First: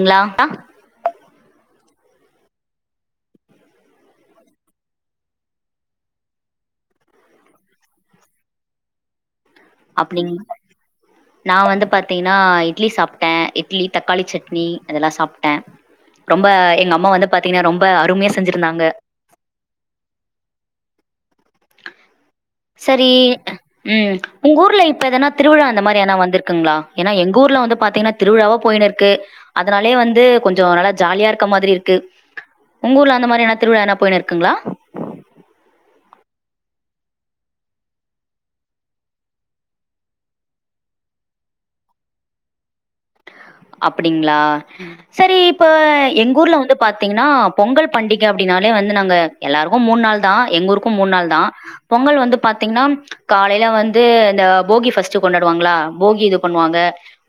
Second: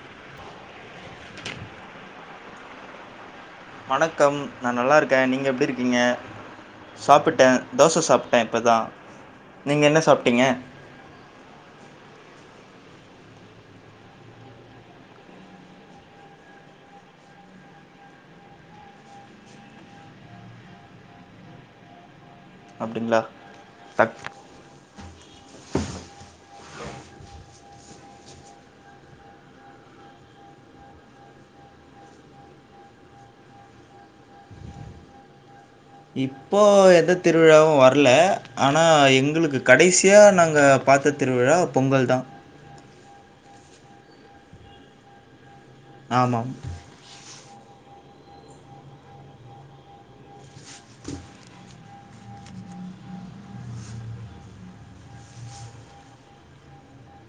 ங்களா க்கா வணக்கம் நா நல்லா இருக்கே நீங்க எப்டி இருக்கீங்க சாப்பிட்டே தோச சாப்பிட்டே இப்போ தான் நீங்கள் என்ன அப்டிங் சாப்பிட்டீங்க நா வந்து பாத்தீங்கனா இட்லி சாப்ட்ட இட்லி தக்காளி சட்னி அதெல்லா சாப்ட்ட ரொம்ப எங்க அம்மா வந்து பாத்தீங்கனா ரொம்ப அருமையா செஞ்சிருந்தாங்க சரி அப்படிங்களா டக் ம் உங்க ஊர்ல இப்ப எதனா திருவிழா அந்த மாரினா வந்துரு இருக்குங்களா ஏனா எங்க ஊர்ல வந்து பாத்தீங்கனா திருவிழாவா போயினு ‌‌இருக்கு அதனாலயே வந்து கொஞ்ஜோ நல்லா ஜாலியா இருக்க மாதிரி இருக்கு உங்க ஊர்ல அந்த மாதிரியான திருவிழா எதுனா போயனு இருக்குங்களா இப்போ எந்த திருவிழாவும் வரல ஆனா எங்குளுக்கு கடைசியா நாங்க பாத்த திருவிழா பொங்கல் தா அப்படிங்ளா சரி இப்போ எங்க ஆமாம் ஊர்ல வந்து பாத்தீங்கன்னா பொங்கல் பண்டிகை அப்படின்னாலே வந்து நாங்க எல்லாருக்கும் மூணு நாள் தான் எங்க ஊருக்கும் மூணு நாள் தான் பொங்கல் வந்து பாத்தீங்கன்னா காலையில வந்து இந்த போகி ஃபர்ஸ்ட் கொண்டாடுவாங்களா போகி இது பண்ணுவாங்க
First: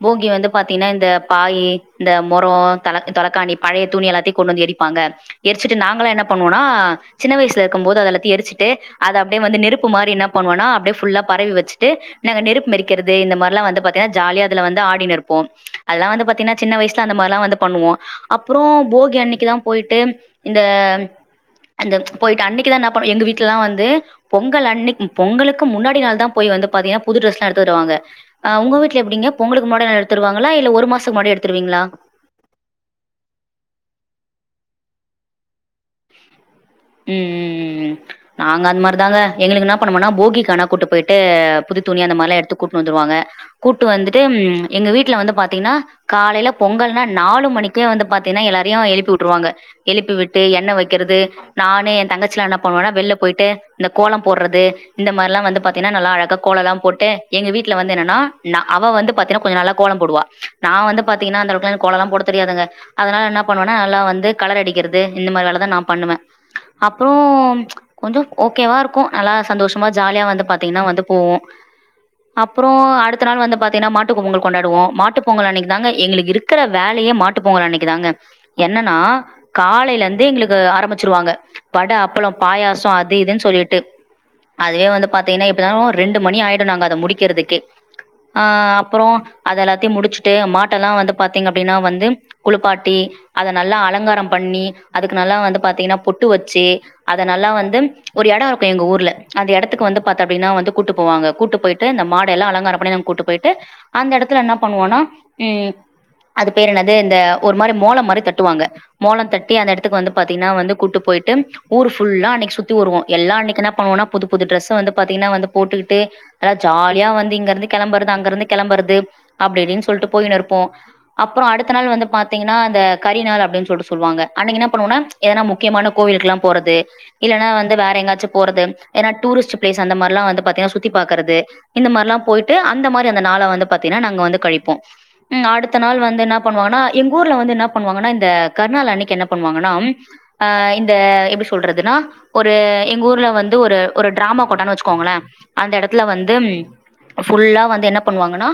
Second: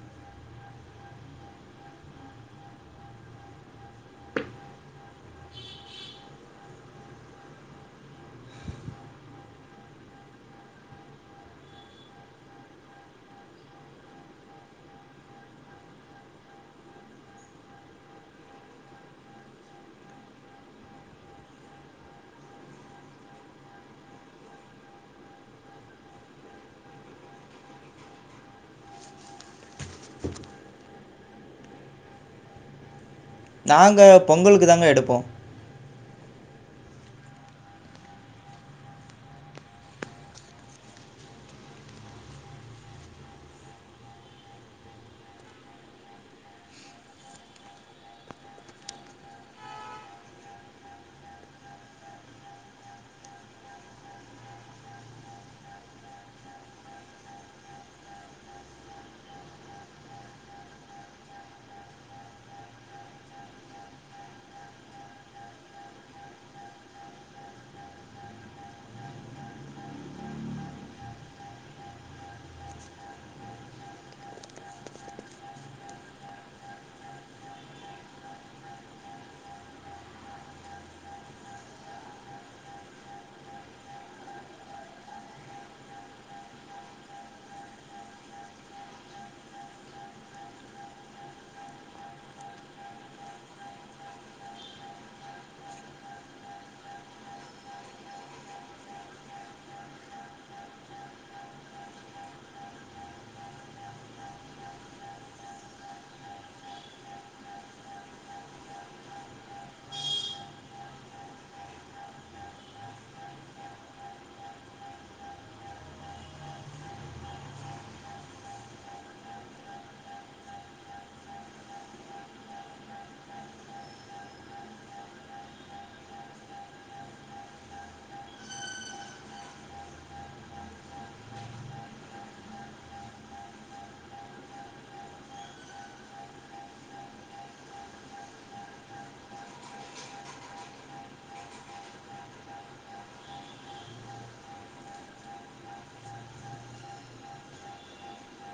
போகி வந்து பாத்தீங்கன்னா இந்த பாய் இந்த முரம் தலை தலைக்காணி பழைய துணி எல்லாத்தையும் கொண்டு வந்து எரிப்பாங்க எரிச்சுட்டு நாங்களாம் என்ன பண்ணுவோனா சின்ன வயசல இருக்கும் போது அதெல்லாத்தையும் எரிச்சிட்டு அத அப்படியே வந்து நெருப்பு மாதிரி என்ன பண்ணுவோனா அப்படியே ஃபுல்லா பரவி வச்சுட்டு நாங்க நெருப்பு மிதிக்கிறது இந்த மாதிரி எல்லாம் வந்து பாத்தீங்கன்னா ஜாலியா அதுல வந்து ஆடி நிப்போம் அதெல்லாம் வந்து பாத்தீங்கன்னா சின்ன வயசுல அந்த மாதிரிலாம் வந்து பண்ணுவோம் அப்புறம் போகி அன்னைக்குதான் போயிட்டு இந்த அங்க போயிட்டு அன்னைக்குதான் நான் எங்க வீட்டுல எல்லாம் வந்து பொங்கல் அன்னைக்கு தா பொங்கலக்கு முன்னாடி நாள் தான் போய் வந்து பாத்தீங்கன்னா புது டிரரெஸ் எல்லாம் எடுத்து வருவாங்க ஹ உங்க வீட்டுல எப்படிங்க பொங்களுக்கு முன்னாடி நாள் எடுத்துருவாங்களா ல்ல ஒரு மாசத்துக்கு முன்னாடி எடுத்துருவீங்களா நாங்க பொங்கலுக்கு தாங்க எடுப்போம் உம் உம் உம் நாங்க அந்த மாதிரிதாங்க எங்களுக்கு என்ன பண்ணுவோம்னா போகிக்கானா கூட்டு போயிட்டு புது துணி அந்த மாதிரி எல்லாம் எடுத்து கூப்பிட்டு வந்துருவாங்க கூப்பிட்டு வந்துட்டு எங்க வீட்டுல வந்து பாத்தீங்கன்னா காலையில பொங்கல்னா நாலு மணிக்கே வந்து பாத்தீங்கன்னா எல்லாரையும் எழுப்பி வுட்டுருவாங்க எழுப்பி விட்டு எண்ணெய் வைக்கிறது நானு என் தங்கச்சியில என்ன பண்ணுவன்னா வெளில போயிட்டு இந்த கோலம் போடுறது இந்த மாதிரி எல்லாம் வந்து பாத்தீங்கன்னா நல்லா அழகா கோலம்ல்லாம் போட்டு எங்க வீட்டுல வந்து என்னன்னா ந அவ வந்து பாத்தீங்கன்னா கொஞ்ச நல்ல கோலம் போடுவா நான் வந்து பாத்தீங்கன்னா அந்தளக்குல கோலம் எல்லாம் போட தெரியாதுங்க அதனால என்ன பண்ணுவன்னா நல்லா வந்து கலர் அடிக்கிறது இந்த மாதிரி வேலதான் நான் பண்ணுவேன் அப்புறம் கொஞ்சோ ஓக்கேவா இருக்கும் நல்லா சந்தோஷமா ஜாலியா வந்து பாத்தீங்கன்னா வந்து போவோம் அப்புறம் அடுத்த நாள் வந்து பாத்தீங்கன்னா மாட்டு பொங்கல் கொண்டாடுவோம் மாட்டு பொங்கல் அன்னைக்குதாங்க எங்களுக்கு இருக்கிற வேலையே மாட்டு பொங்கல் அன்னைக்குதாங்க என்னன்னா காலையில இருந்து எங்களுக்கு ஆரம்பிச்சிருவாங்க வட அப்பளம் பாயாசம் அது இதுன்னு சொல்லிட்டு அதுவே வந்து பாத்தீங்கன்னா இப்படி ரெண்டு மணி ஆயிடும் நாங்க அத முடிக்கிறதுக்கு ஆஹ் அப்புறம் அத எல்லாத்தையும் முடிச்சுட்டு மாட்டை எல்லாம் வந்து பாத்தீங்க அப்படின்னா வந்து குளிப்பாட்டி அத நல்லா அலங்காரம் பண்ணி அதுக்கு நல்லா வந்து பாத்தீங்கன்னா பொட் ட்டு வச்சு அத நல்லா வந்து ஒரு இடம் இருக்கும் எங்க ஊர்ல அந்த எடத்துக்கு வந்து அப்பா வந்து கூட்டு போவாங்க கூட்டு போயிட்டு இந்த மாட எல்லாம் அலங்காரம் பண்ணி கூட்ட்டு போயிட்டு அந்த எடத்துல என்ன பண்ணுவோம்னா அது பேர் என்னது இந்த ஒரு மாதிரி மோளம் மாதிரி தட்டுவாங்க மோளம் தட்டி அந்த எடத்துக்கு வந்து பாத்தீங்ன்னா கூட்டு போயிட்டு ஊர் ஃபுல்லா அன்னைக்கு சுத்தி வருவோம் எல்லா அன்னைக்கு தா என்ன பண்ணுவோம்னா புது புது ட்ரெஸ் வந்து பாதிங்கன்னா ஜாலியா வந்து இங்கருந்து கெளம்புறது அங்கிருந்து கெளம்புறது அப்டி இப்டினு சொல்லி போயிண்டு இருப்போம் அப்றம் அடுத்த நாள் வந்து பாத்திங்கன்னா இந்த கறி நாள் அப்டினு சொல்லிட்டு சொல்லுவாங்க அன்னைக்கு என்ன பண்ணுவோம்னா எதோ முக்கியமா கோவிலுகெல்லாம் போறது இல்லனா வந்து வேற எங்காச்சும் போறது இல்லனா டூரிஸ்ட் பிலேஸ் அந்த மாதிரி எல்லா சுத்தி பாக்றது இந்த மாதிரலாம் போய்ட்டு அந்த மாதிரி அந்த நாள வந்து பாத்திங்கன்னா நாங்க வந்து கழிப்போம் அடுத்த நாள் வந்து என்ன பண்ணுவோம்னா எங்க ஊர்ல என்ன பண்ணுவோனா எங்க ஊர்ல வந்து என்ன பண்ணுவாங்கனா இந்த கரு நாள் அன்னைக்கு என்ன பண்ணுவாங்கன்னா ஆஹ் எப்படி சொல்றதுனா ஒரு எங்க ஊர்ல வந்து ஒரு டிராம கொட்டனு வச்சுகோங்கள அந்த இடத்துல வந்து ஃபுல்லா என்ன பண்ணுவாங்கன்னா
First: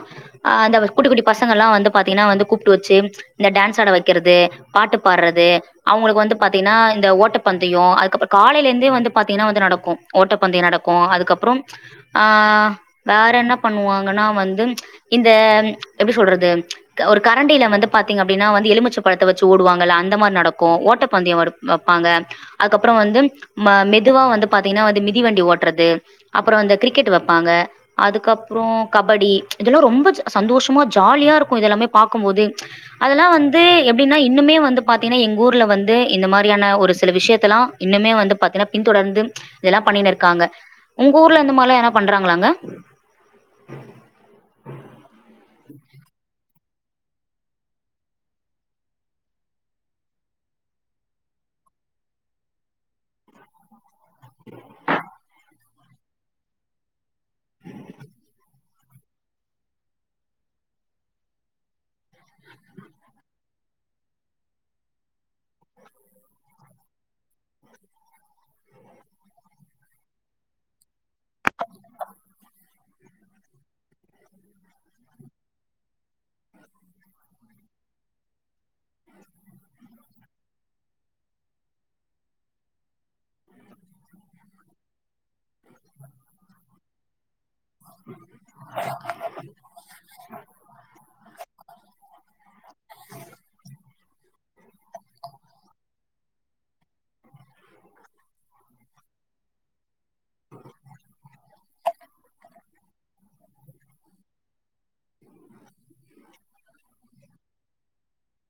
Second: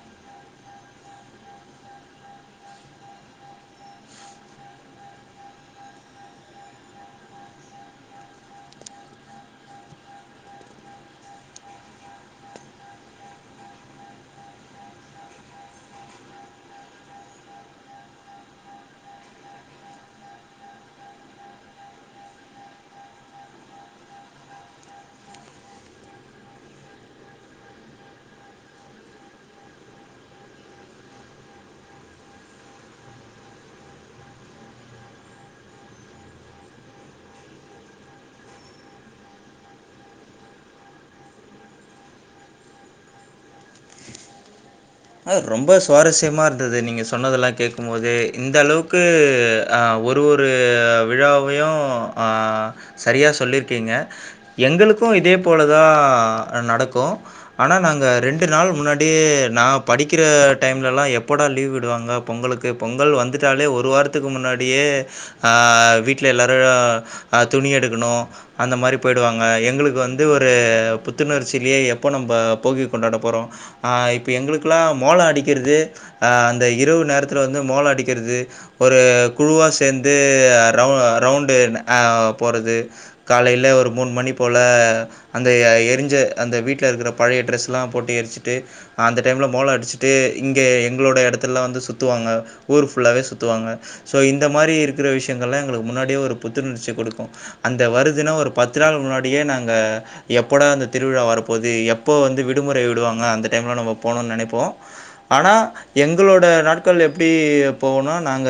ஒரு குட்டி குட்டி பசங்கல்லாம் வந்து பாத்திங்கன்னா கூப்பிட்டு வச்சு இந்த டான்ஸ் ஆட வைக்கிறது பாட்டு பாடுறது அவங்களுக்கு வந்து பாத்திங்கன்னா இந் ஓட்டப்பந்தயம் அதுக்கப்புறம் காலையில இருந்தே வந்து பா்த்தீங்கன்னா வந்து நடக்கும் ஓட்டப்பந்தயம் நடக்கும் அதுக்கப்புறம் ஆஹ் வேற என்ன பண்ணுவாங்கன்னா வந்து இந்த எப்படி சொல்றது ஒரு கரண்டியில வந்து பாத்தீங்க அப்படின்னா வந்து எலுமிச்ச பழத்த வச்சு ஓடுவாங்கல்ல அந்த மாதிரி நடக்கும் ஓட்டப்பந்தயம் வைப்பாங்க அதுக்கப்புறம் வந்து மெதுவா வந்து பாத்தீங்கன்னா வந்து மிதிவண்டி ஓட்டுறது அப்புறம் வந்து கிரிக்கெட் வைப்பாங்க அதுக்கப்புறம் கபடி இதெல்லாம் ரொம்ப சந்தோஷமா ஜாலியா இருக்கும் இதெல்லாமே பாக்கும்போது அதெல்லாம் வந்து எப்படின்னா இன்னுமே வந்து பாத்தீங்கன்னா எங்க ஊர்ல வந்து இந்த மாதிரியான ஒரு சில சில விஷயத்த எல்லாம் இன்னுமே வந்து பாத்தீங்கன்னா பின்தொடர்ந்து இதெல்லாம் பண்ணி இருக்காங்க உங்க ஊர்ல இந்த மாதிரிலாம் பண்றாங்களாங்க ரொம்ப சுவாரஸ்யமா இருந்தது நீங்கள் சொன்னதெல்லாம் கேட்கும்போது இந்த அளவுக்கு ஒரு ஒரு விழாவையும் சரியா சொல்லியிருக்கீங்க எங்களுக்கும் இதே போ போல தான் நடக்கும் ஆனால் நாங்கள் ரெண்டு நாள் முன்னாடி நான் படிக்கிற டைம்லலாம் எப்போடா லீவு விடுவாங்க பொங்கலுக்கு பொங்கல் வந்துட்டாலே ஒரு வாரத்துக்கு முன்னாடியே வீட்ல எல்லோாரு துணி எடுக்கணும் அந்த மாதிரி போயிடுவாங்க எங்களுக்கு வந்து ஒரு புத்துணர்ச்சிலயே எப்போ நம்ம போகி கொண்டாட போறோம் இப்போ எங்களுக் ல மோள அடிக்கிறது அந்த இரவு நேரத்தில் வந்து மோளம் அடிக்கிறது ஒரு குழுவா சேர்ந்து ரவுண்டு போறது காலையில் ஒரு மூணு மணி போல அந்த எரிஞ்ச அந்த வீட்டில இருக்கிற பழைய டிரெஸ் எல்லாம் போட்டு எரிச்சிட்டு அந் டைம்ல மோளம் அடிச்சுட்டு இங்க எங்களோட எடத்து ல்லாம் வந்து சுத்துவாங்க ஊர் ஃபுல்லாவே சுத்துவாங்க சோ இந்த மாதிரி இருக்கிற விஷயங்கள் லாம் எங்களுக்கு முன்னாடியே ஒரு புத்துணர்ச்சி கொடுக்கும் அந்த வருதுன ஒரு பத்து நாள் முன்னாடியே நாங்க ஆஹ் எப்படா அந்த திருவிழா வரு இப்போது எப்போ வந்து விடுமுறை விடுவாங்க அந்த டைம்ல நம்ம போணுனு நெனைப்போம் ஆனா எங்களோட நாட்கள் எப்படி போகுனா நாங்க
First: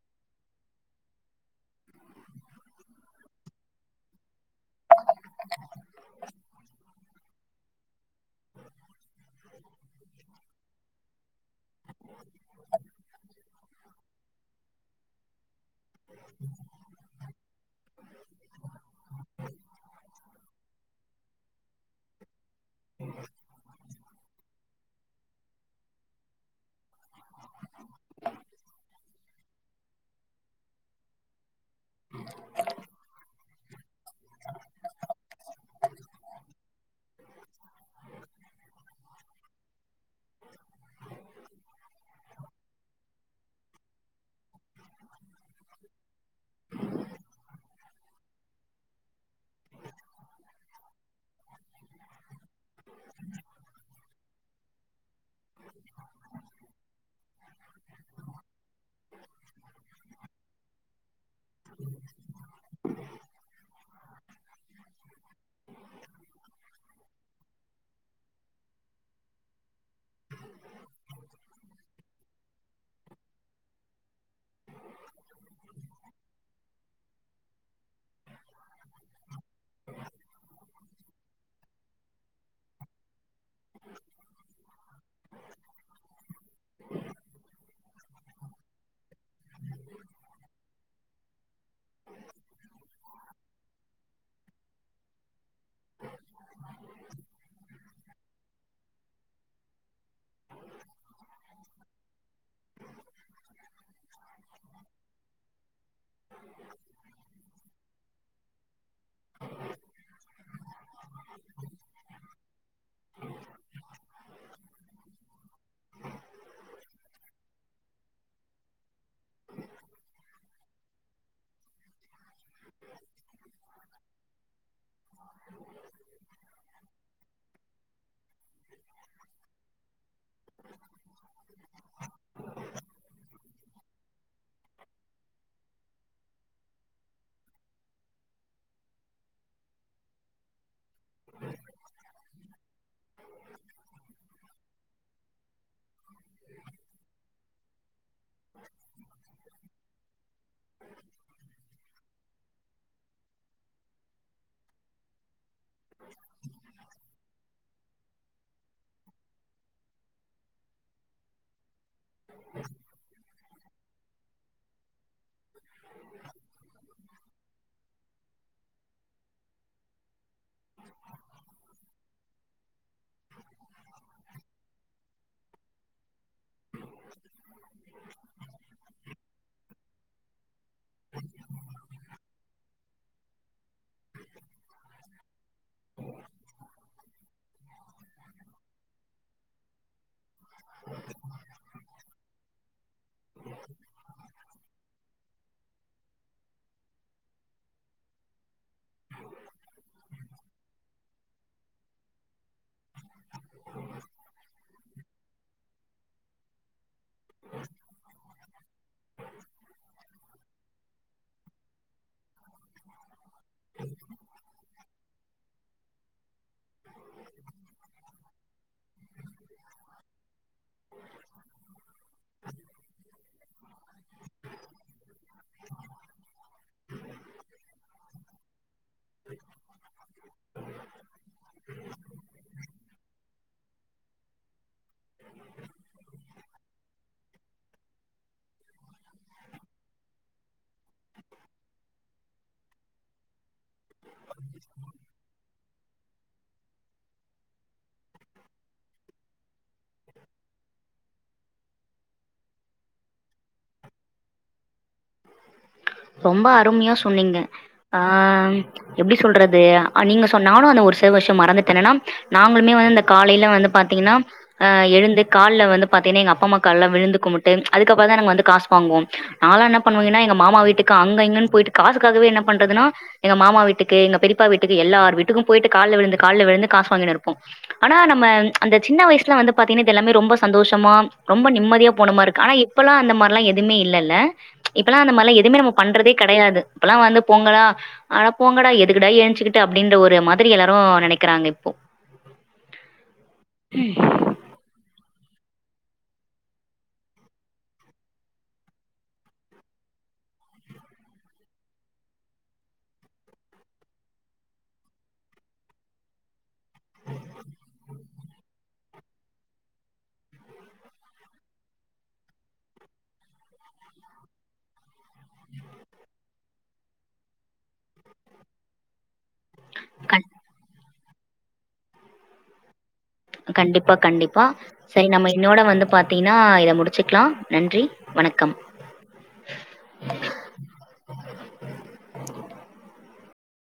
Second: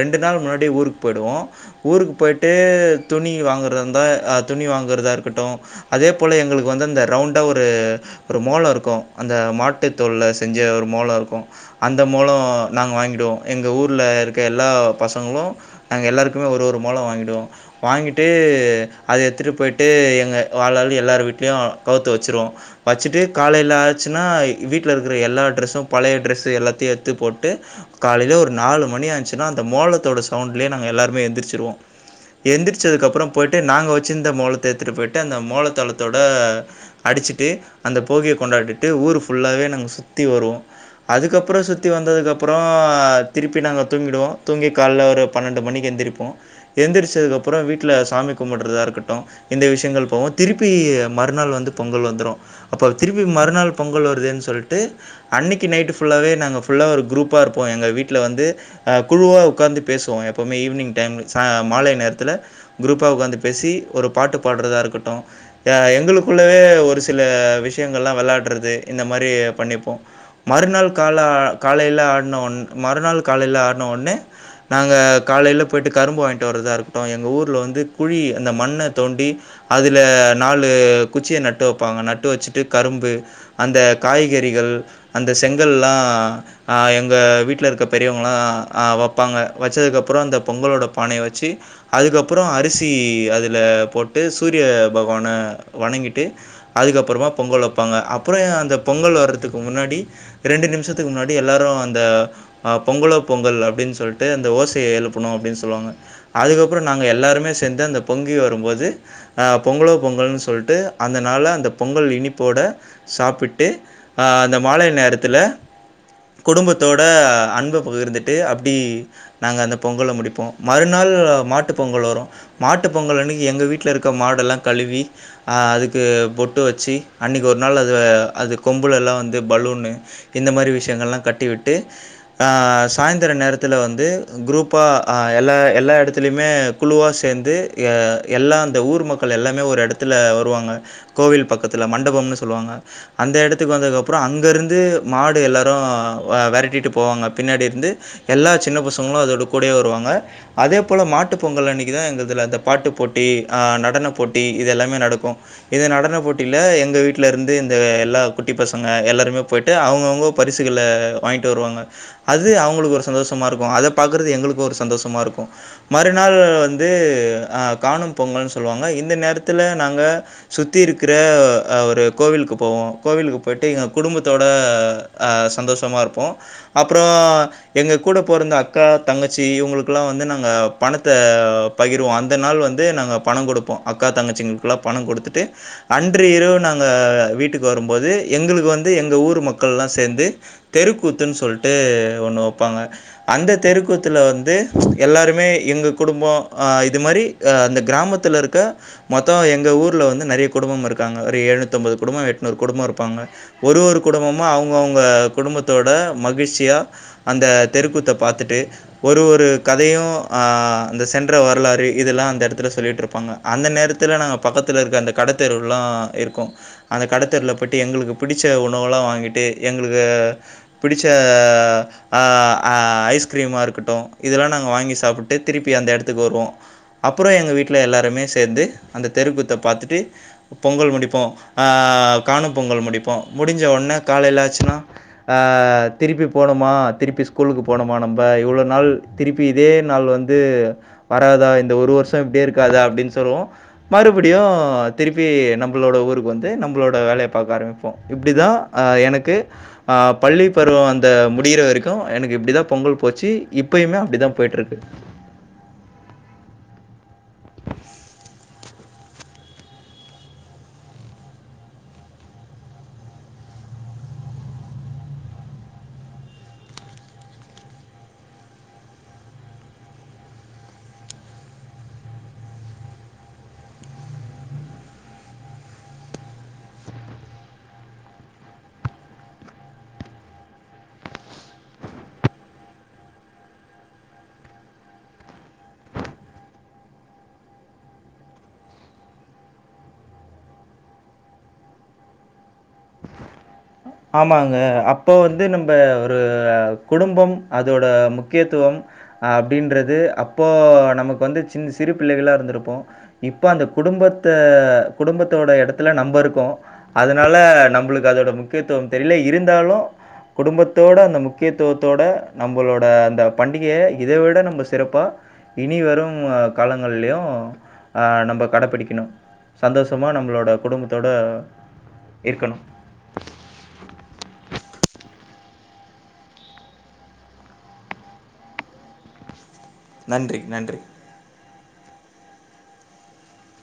ரெண்டு நாள் முன்னாடி ஊருக்கு போயிடுவோம் ஊருக்கு போய்ட்டு துணி வாங்கறத இருந்தா துணி வாங்கிறதா இருக்கட்டும் அதே போல எங்களுக்கு வந்து அந்த ரவுண்டா ஒரு ஒரு மோளம் இருக்கும் அந்த மாட்டுத்தோளில் செஞ்ச ஒரு மோளம் இருக்கும் அந்த மோளம் நாங்க வாங்கிடுவோம் எங்க ஊர்ல இருக்க எல்லா பசங்களும் நாங்க எல்லாருக்குமே ஒரு ஒரு மோளம் வாங்கிடுவோம் வாங்கிட்டு அத எடுத்துகிட்டு போயி்ட்டு எங்க வாளாலும் எல்லார் வீட் வீட்லயும் கவுத்து வச்சுருவோம் வச்சுட்டு காலையில ஆந்துச்சின்னா வீட்டில் இருக்கிற எல்லா ட்ரெஸ்ஸும் பழைய ட்ரெஸ்ஸு எல்லாத்தையும் எடுத்து போட்டு காலையில ஒரு நாலு மணி ஆச்சுனா அந்த மோலத்தோட சவுண்ட்லே நாங்க எல்லோரும எந்திரிசுடுவோம் எந்திரிச்சதுக்கு அப்புறம் போயிட்டு நாங்க வ சிந்த மோலத்த எடுத்துட்டு போயிட்டு அந்த மோலத்த தளத்தோட அடிச்சுட்டு அந்த போகியை கொண்டாடிட்டு விட்டு ஊர் ஃபுல்லாவே நாங்க சுத்தி வருவோம் அதுக்கப்புறம் சுத்தி வந்ததுக்கு அப்புறம் திருப்பி நாங்க தூங்கிடுவோம் தூங்கி காலைல ஒரு பன்னெண்டு மணிக்கு எந்திரிப்போம் எந்திரிச்சதுக்குப்புறம் வீட்டுல சாமி கும்பிடுறதா இருக்கட்டும் இந்த விஷயங்கள் போவோம் திருப்பி மறுநாள் வந்து பொங்கல் வந்துரும் அப்போ திருப்பி மறுநாள் இல்லன்னு சொல்லிட்டு அன்னைக்கு நைட்டு ஃபுல்லாகவே நாங்கள் ஃபுல்லாக ஒரு குரூப்பாக இருப்போம் எங்கள் வீட்டில் வந்து குழுவாக உட்காந்து பேசுவோம் எப்போவுமே ஈவினிங் டைம்ல் ச மாலை நேரத்தில் குரூப்பாக உட்காந்து பேசி ஒரு பாட்டு பாடுறதா இருக்கட்டும் அ எங்களுக்குள்ள ஒரு சில விஷயங்கள்லா விளாட பறது இந்த மாதிரி பண்ணிப்போம் மறுநாள் கால காலையில ஆடின ஒ மறுநாள் காலையில் ஆடின உடனே நாங்கள் காலையில் போயிட்டு கரும்பு வாங்கிட்டு வரதா இருக்கட்டோம் எங்கள் ஊரில் வந்து குழி அந்த மண்ணை தோண்டி அதில் நாலு குச்சியை நட்டு வைப்பாங்க நட்டு வச்சுட்டு கரும்பு அந்த காய்கறிகள் அந்த செங்கல்ல்லா ஆ எங்க வீட்டுல இருக்க பெரியவங்களா அ வைப்பாங்க வச்சதுக்கப்புறம் அந்த பொங்கலோட பானையை வச்சு அதுக்கப்புற அரிசி அதில போட்டு சூரிய பகவானை வணங்கிட்டு அதுக்கப்புறமா பொங்கல் வைப்பாங்க அப் அப்புற அந்த பொங்கல் வர்றதுக்கு முன்னாடி ரெண்டு நிமிஷத்துக்கு முன்னாடி எல்லோரும் அந்த பொங்கலோ பொங்கல் அப்படின்னு சொல்லிட்டு அந்த ஓசையை எழுப்பணு அப்படின்னு சொல்லுவாங்க அதுக்கப்புற நாங்க எல்லாருமே சேர்ந்து அந்த பொங்கி வரும்போது அ பொங்கலோ பொங்கல்ன்னு சொல்லிட்டு அந்தனால அந்த பொங்கல் இனிப்போட சாப்பிட்டு அந்த மாலை நேரத்தில குடும்பத்தோட அன்பை பகிர்ந்துட்டு அப்படி நாங்க அந்த பொங்கலை முடிப்போ மறுநாள் மாட்டுப் பொங்கல் வரும் மாட்டு பொங்கல் அன்னைக்கி எங்கள் வீட்டில் இருக்க மாடெல்லாம் கழுவி அதுக்கு பொட்டு வச்சு அன்னைக்கு ஒரு அந்தக் கொம்புல எல்லாம் வந்து பலூன்னு இந்த மாதிரி விஷயங்கள் எல்லாம் கட்டி விட்டு சாயந்தர நேரத்துல வந்து குருப்பா எல்லா எல்லா இடத்திலையுமே குழுவா சேர்ந்து அந்த ஊர் மக்கள் எல்லாமே ஒரு இடத்துல வருவாங்க கோவில் பக்கத்துல மண்டபன்னு சொல்லுவாங்க அந்த இடத்துக்கு வந்ததுக்கு அப்புற அங்கிருந்து மாடு எல்லாரும் விரட்டிட்டு போவாங்க பின்னாடி இருந்து எல்லா சின்ன பசங்களும் அதோட கூடையே வருவாங்க அதே போல் மாட்டு பொங்கல் அன்னைக்கு தான் எங்கள் இதில அ பாட்டு போட்டி அ நடன போட்டி இது எல்லாமே நடக்கு இந்த இந்த நடன போட்டியில எங்க வீட்ல இருந்து இந்த எல்லா குட்டி பசங்க எல்லாருமே போய்ட்டட்டு அவுங்கவுங்க பரிசுகளை வாங்கிட்டு வருவாங்க அது அவங்களுக்கு ஒரு சந்தோஷமா இருக்கு அத பாக்கறதுக்கு எங்களுக்கு ஒரு சந்தோஷமாக இருக்கு மறுநாள் வந் அ காணும் பொங்கல் சொல்லுவாங்க இந்த நேரத்தில நாங்க சுத்தி இருக்கிற ஒரு கோவிலுக்கு போவோம் கோவிலுக்கு போய்டட்டு எங்கள் குடும்பத்தோட சந்தோஷமா இருப்போ அப்புறம் எங்கள் கூட போறந்த அக்கா தங்கச்சி இவங்களுக்கெலா வந்து நாங்கள் பணத்தை பகிர்வோம் அந்த நாள் வந்து நாங்கள் பணம் கொடுப்போம் அக்கா தங்கச்சிங்களுக்குலா பணம் கொடுத்துட்டு அன்ற இவு நாங்க நாங்கள் வீட்டுக்கு வரும்போது எங்களுக்கு வந்து எங்கள் ஊர் மக்கள்லா சேர்ந்து தெருக்கூத்துன்னு சொல்லிட்டு ஒண்ணு வைப்பாங்க அந்த தெருக்கூத்துல வந்து எல்லாருமே எங்க குடும்பம் இது மாதிரி அந்த கிராமத்தில் இருக்க மொத்தம் எங்கள் ஊரில் வந்து நிறைய குடும்பம் இருக்காங்க ஒரு எழுநூத்தி பத்தொம்பது குடும்பம் எட்நூறு குடும்பம் இருப்பாங்க ஒரு ஒரு குடும்பமும் அவுங்கவுங்க குடும்பத்தோட மகிழ்ச்சியாக அந்த தெருக்கூத்தை பார்த்துட்டு ஒரு ஒரு கதையும் அந்த சென்ற வரலாறு இதெல்லாம் அந்த இடத்துல சொல்லிகிட்டுருப்பாங்க அந்த நேரத்தில நாங்க பக்கத்து இருக்க அந்த கடைத்தெர்வுலா இருக்கு அந்த கடத்தெருல போய்ட்டு எங்களுக்கு பிடிச்ச உணவெல்லா வாங்கிட்டு எங்களுக்கு பிடிச்ச அஅ ஐஸ்கிரீமாக இருக்கட்டு இதெல்லாம் நாங்கள் வாங்கி சாப்பிட்டு திருப்பி அந்த இடத்துக்கு வருவோம் அப்புறம் எங்கள் வீட்டில் எல்லாருமே சேர்ந்து அந்த தெருக்கூத்த பார்த்துட்டு பொங்கல முடிப்போ அஅ காணும் பொங்கல் முடிப்போ முடிஞ்ச உடனே காலைல ஆச்சினா அ திருப்பி போணுமா திருப்பி ஸ்கூலுக்கு போனுமா நம்ப இவுளோ நாள் திருப்பி இதே நாள் வந்து வராதா இந்த ஒரு வர்ஷோ இப்டியே இருக்காதா அப்டின் சொல்வோ மறுபுடியு திருப்பி நம்புளோட ஊரு து நம்ளோட வேலய பாக்க ஆரமிப்போ இப்டிதா ஆஹ் எனக்கு ஆஹ் பள்ளி பருவோ அந்த முடியிற வரைக்கு எனக்கு இப்டிதா பொங்கல் போச்சு இப்பயுமே அப்டிதா போய்ட்ருக்கு ரொம்பா அருமியா சொன்னீங்க ஆஹ்ம் எப்டி சொல்றது அஹ் நீங்க சொன் நானு அந்த ஒரு சில வர்ஷம் மறந்துட்டேனெனாம் நாங்ளுமே வந்து அந்த காலேல வந்து பாத்தீங்குனா அஹ் எழுந்து கால்ல வந்து பாத்தீனே எங்க அப்பா அம்மா கால்ல விழுந்து கும்முட்டு அதுக்கப்புறந்தா எனங் வந்து காஸ் வாங்வோம் நாளானப் பண்ணுவாய்ங்குனா எங்க மாமா வீட்டுக்கு அங்க இங்கன் போய்ட்டு காசுக்காகவே என்ன பண்றதுனா எங்க மாமா வீட்டுக்கு எங்க பெரிப்பா வீட்டுக்கு எல்லார் வீட்டுக்கு போய்ட்டு கால்ல விழுந்து கால்ல விழுந்து காஸ் வாங்கினிருப்போ ஆனா நம்ம அந்த சின்ன வயசுல வந்து பாத்தீங்கு இது எல்லாமே ரொம்போ சந்தோஷமா ரொம்ப நிம்மதியா போனமாருக்கு ஆனா இப்பல்லா அந்த மார்லா எதுமே இல்லல்ல இப்பல்லா அந்த மார்லா எதும்மே நம்மோபண்றதே கெடயாது இப்பல்லா வந்து பொங்கலா ஆனா போங்கடா எதுகுடா என்ச்சுக்கிட்டு அப்டின்ற ஒரு மாதிரி எல்லாரு நெனைக்குறாங்க இப்போ ஆமாங்க அப் போ வந்து நம்ப ஒரு குடும்பம் அதோட முக்கியத்துவம் அப்டின்றது அப்போ நமக்கு வந்து சின் சிறு பிள்ளைகளா இருந்திருப்போ இப்போ அந்த குடும்பத்த குடும்பத்தோட எடத்துல நம்ப இருக்கோ அதுனால நம்ளுக்கு அதோட முக் க்கத்துவம் தெரில இருந்தாலு குடும்பத்தோட அந்த முக்கியத்துவத்தோட நம்புளோட அந்த பண்டிகியே இத விட நம்ப சிறப்பா இனி வரு காலங்கள்லயு ஆஹ் நம்ப கடப்பிடிக்குணு சந்தோஷமா கண் நம்ளோட குடும்ப தோட இருக்கணு கண்டிப்பா கண்டிப்பா சரி நம்ம இன்னோட வந்து பாத்தீங்ன்னா இத முடிச்சுக்லா நன்றி வணக்கம் நன்றி நன்றி